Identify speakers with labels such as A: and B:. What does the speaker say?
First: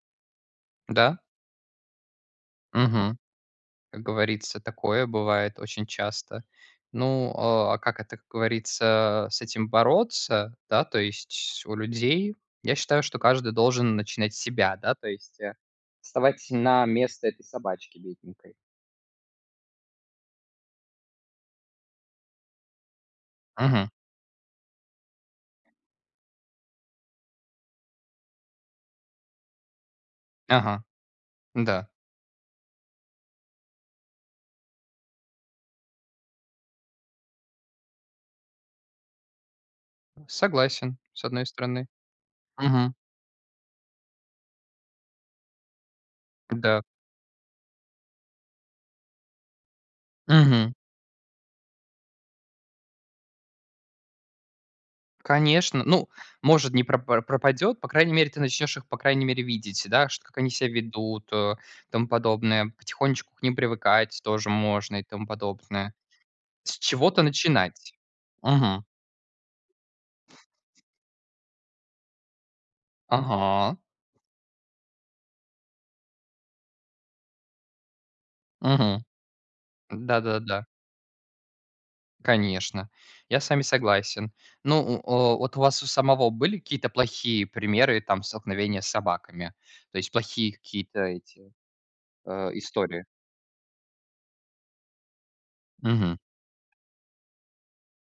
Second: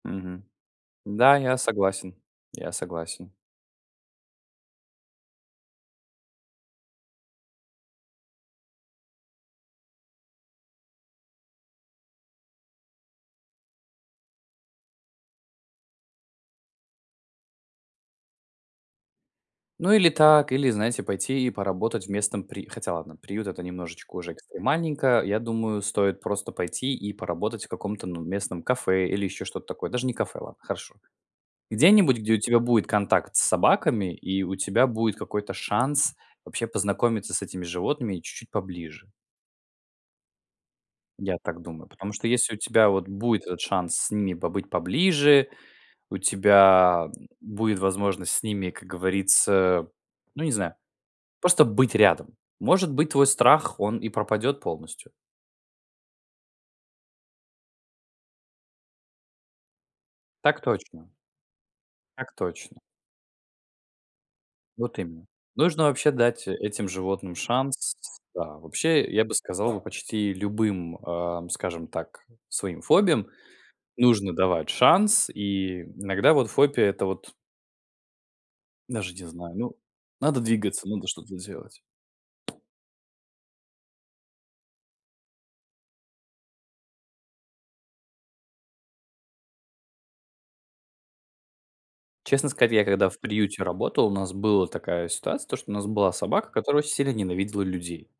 A: Мгм.
B: Да.
A: Да, я согласен, я
B: Мгм.
A: согласен.
B: Как говорится, такое бывает очень часто. Ну, а, а как это, как говорится, с этим бороться? Да, то есть у людей, я считаю, что каждый должен начинать с себя, да. То есть, а, вставать на место этой собачки бедненькой.
A: Ну, или так, или, знаете, пойти и поработать в местном при хотя, ладно приют- это
B: Мгм.
A: немножечко уже экстремальненько, я думаю, стоит просто пойти и поработать в каком-то, ну, местном кафе или еще что-то такое, даже не кафе, ладно,
B: Ага.
A: хорошо.
B: Н-да.
A: Где-нибудь, где у тебя будет контакт с собаками, и у тебя будет какой-то шанс вообще познакомиться с этими животными и чуть-чуть поближе.
B: Согласен, с
A: Я
B: одной
A: так
B: стороны.
A: думаю. Потому что, если у тебя
B: Мгм.
A: вот будет этот шанс с ними побыть поближе, у
B: Да.
A: тебя будет возможность с ними, как говорится, ну, не
B: Мгм.
A: знаю, просто быть рядом. Может быть, твой страх, он и пропадет полностью.
B: Конечно. Ну, может, не пропар пропадет. По крайней мере, ты начнешь их, по крайней мере, видеть, да шт как они
A: Так
B: ся
A: точно.
B: ведут, о, и тому
A: Так
B: подобное.
A: точно.
B: Потихонечку к ним привыкать тоже можно
A: Вот
B: и тому
A: именно. Нужно
B: подобное.
A: вообще дать
B: С
A: этим
B: чего-то
A: животным
B: начинать.
A: шанс, да.
B: Мгм.
A: Вообще, я бы сказал бы, почти любым, ам, скажем так, своим фобиям
B: Ага.
A: нужно давать шанс. И иногда вот фобия- это вот
B: Мгм.
A: даже не знаю, ну, надо
B: Да-да-да-да.
A: двигаться, надо что-то делать.
B: Конечно, я с вами согласен. Ну, у, о, вот у вас у самого были какие-то плохие примеры там столкновения с собаками, то есть плохие какие-то эти, э,
A: Честно сказать, я
B: истории?
A: когда в приюте работал, у нас была такая ситуация, то что у нас была
B: Мгм.
A: собака, которая очень сильно ненавидела людей.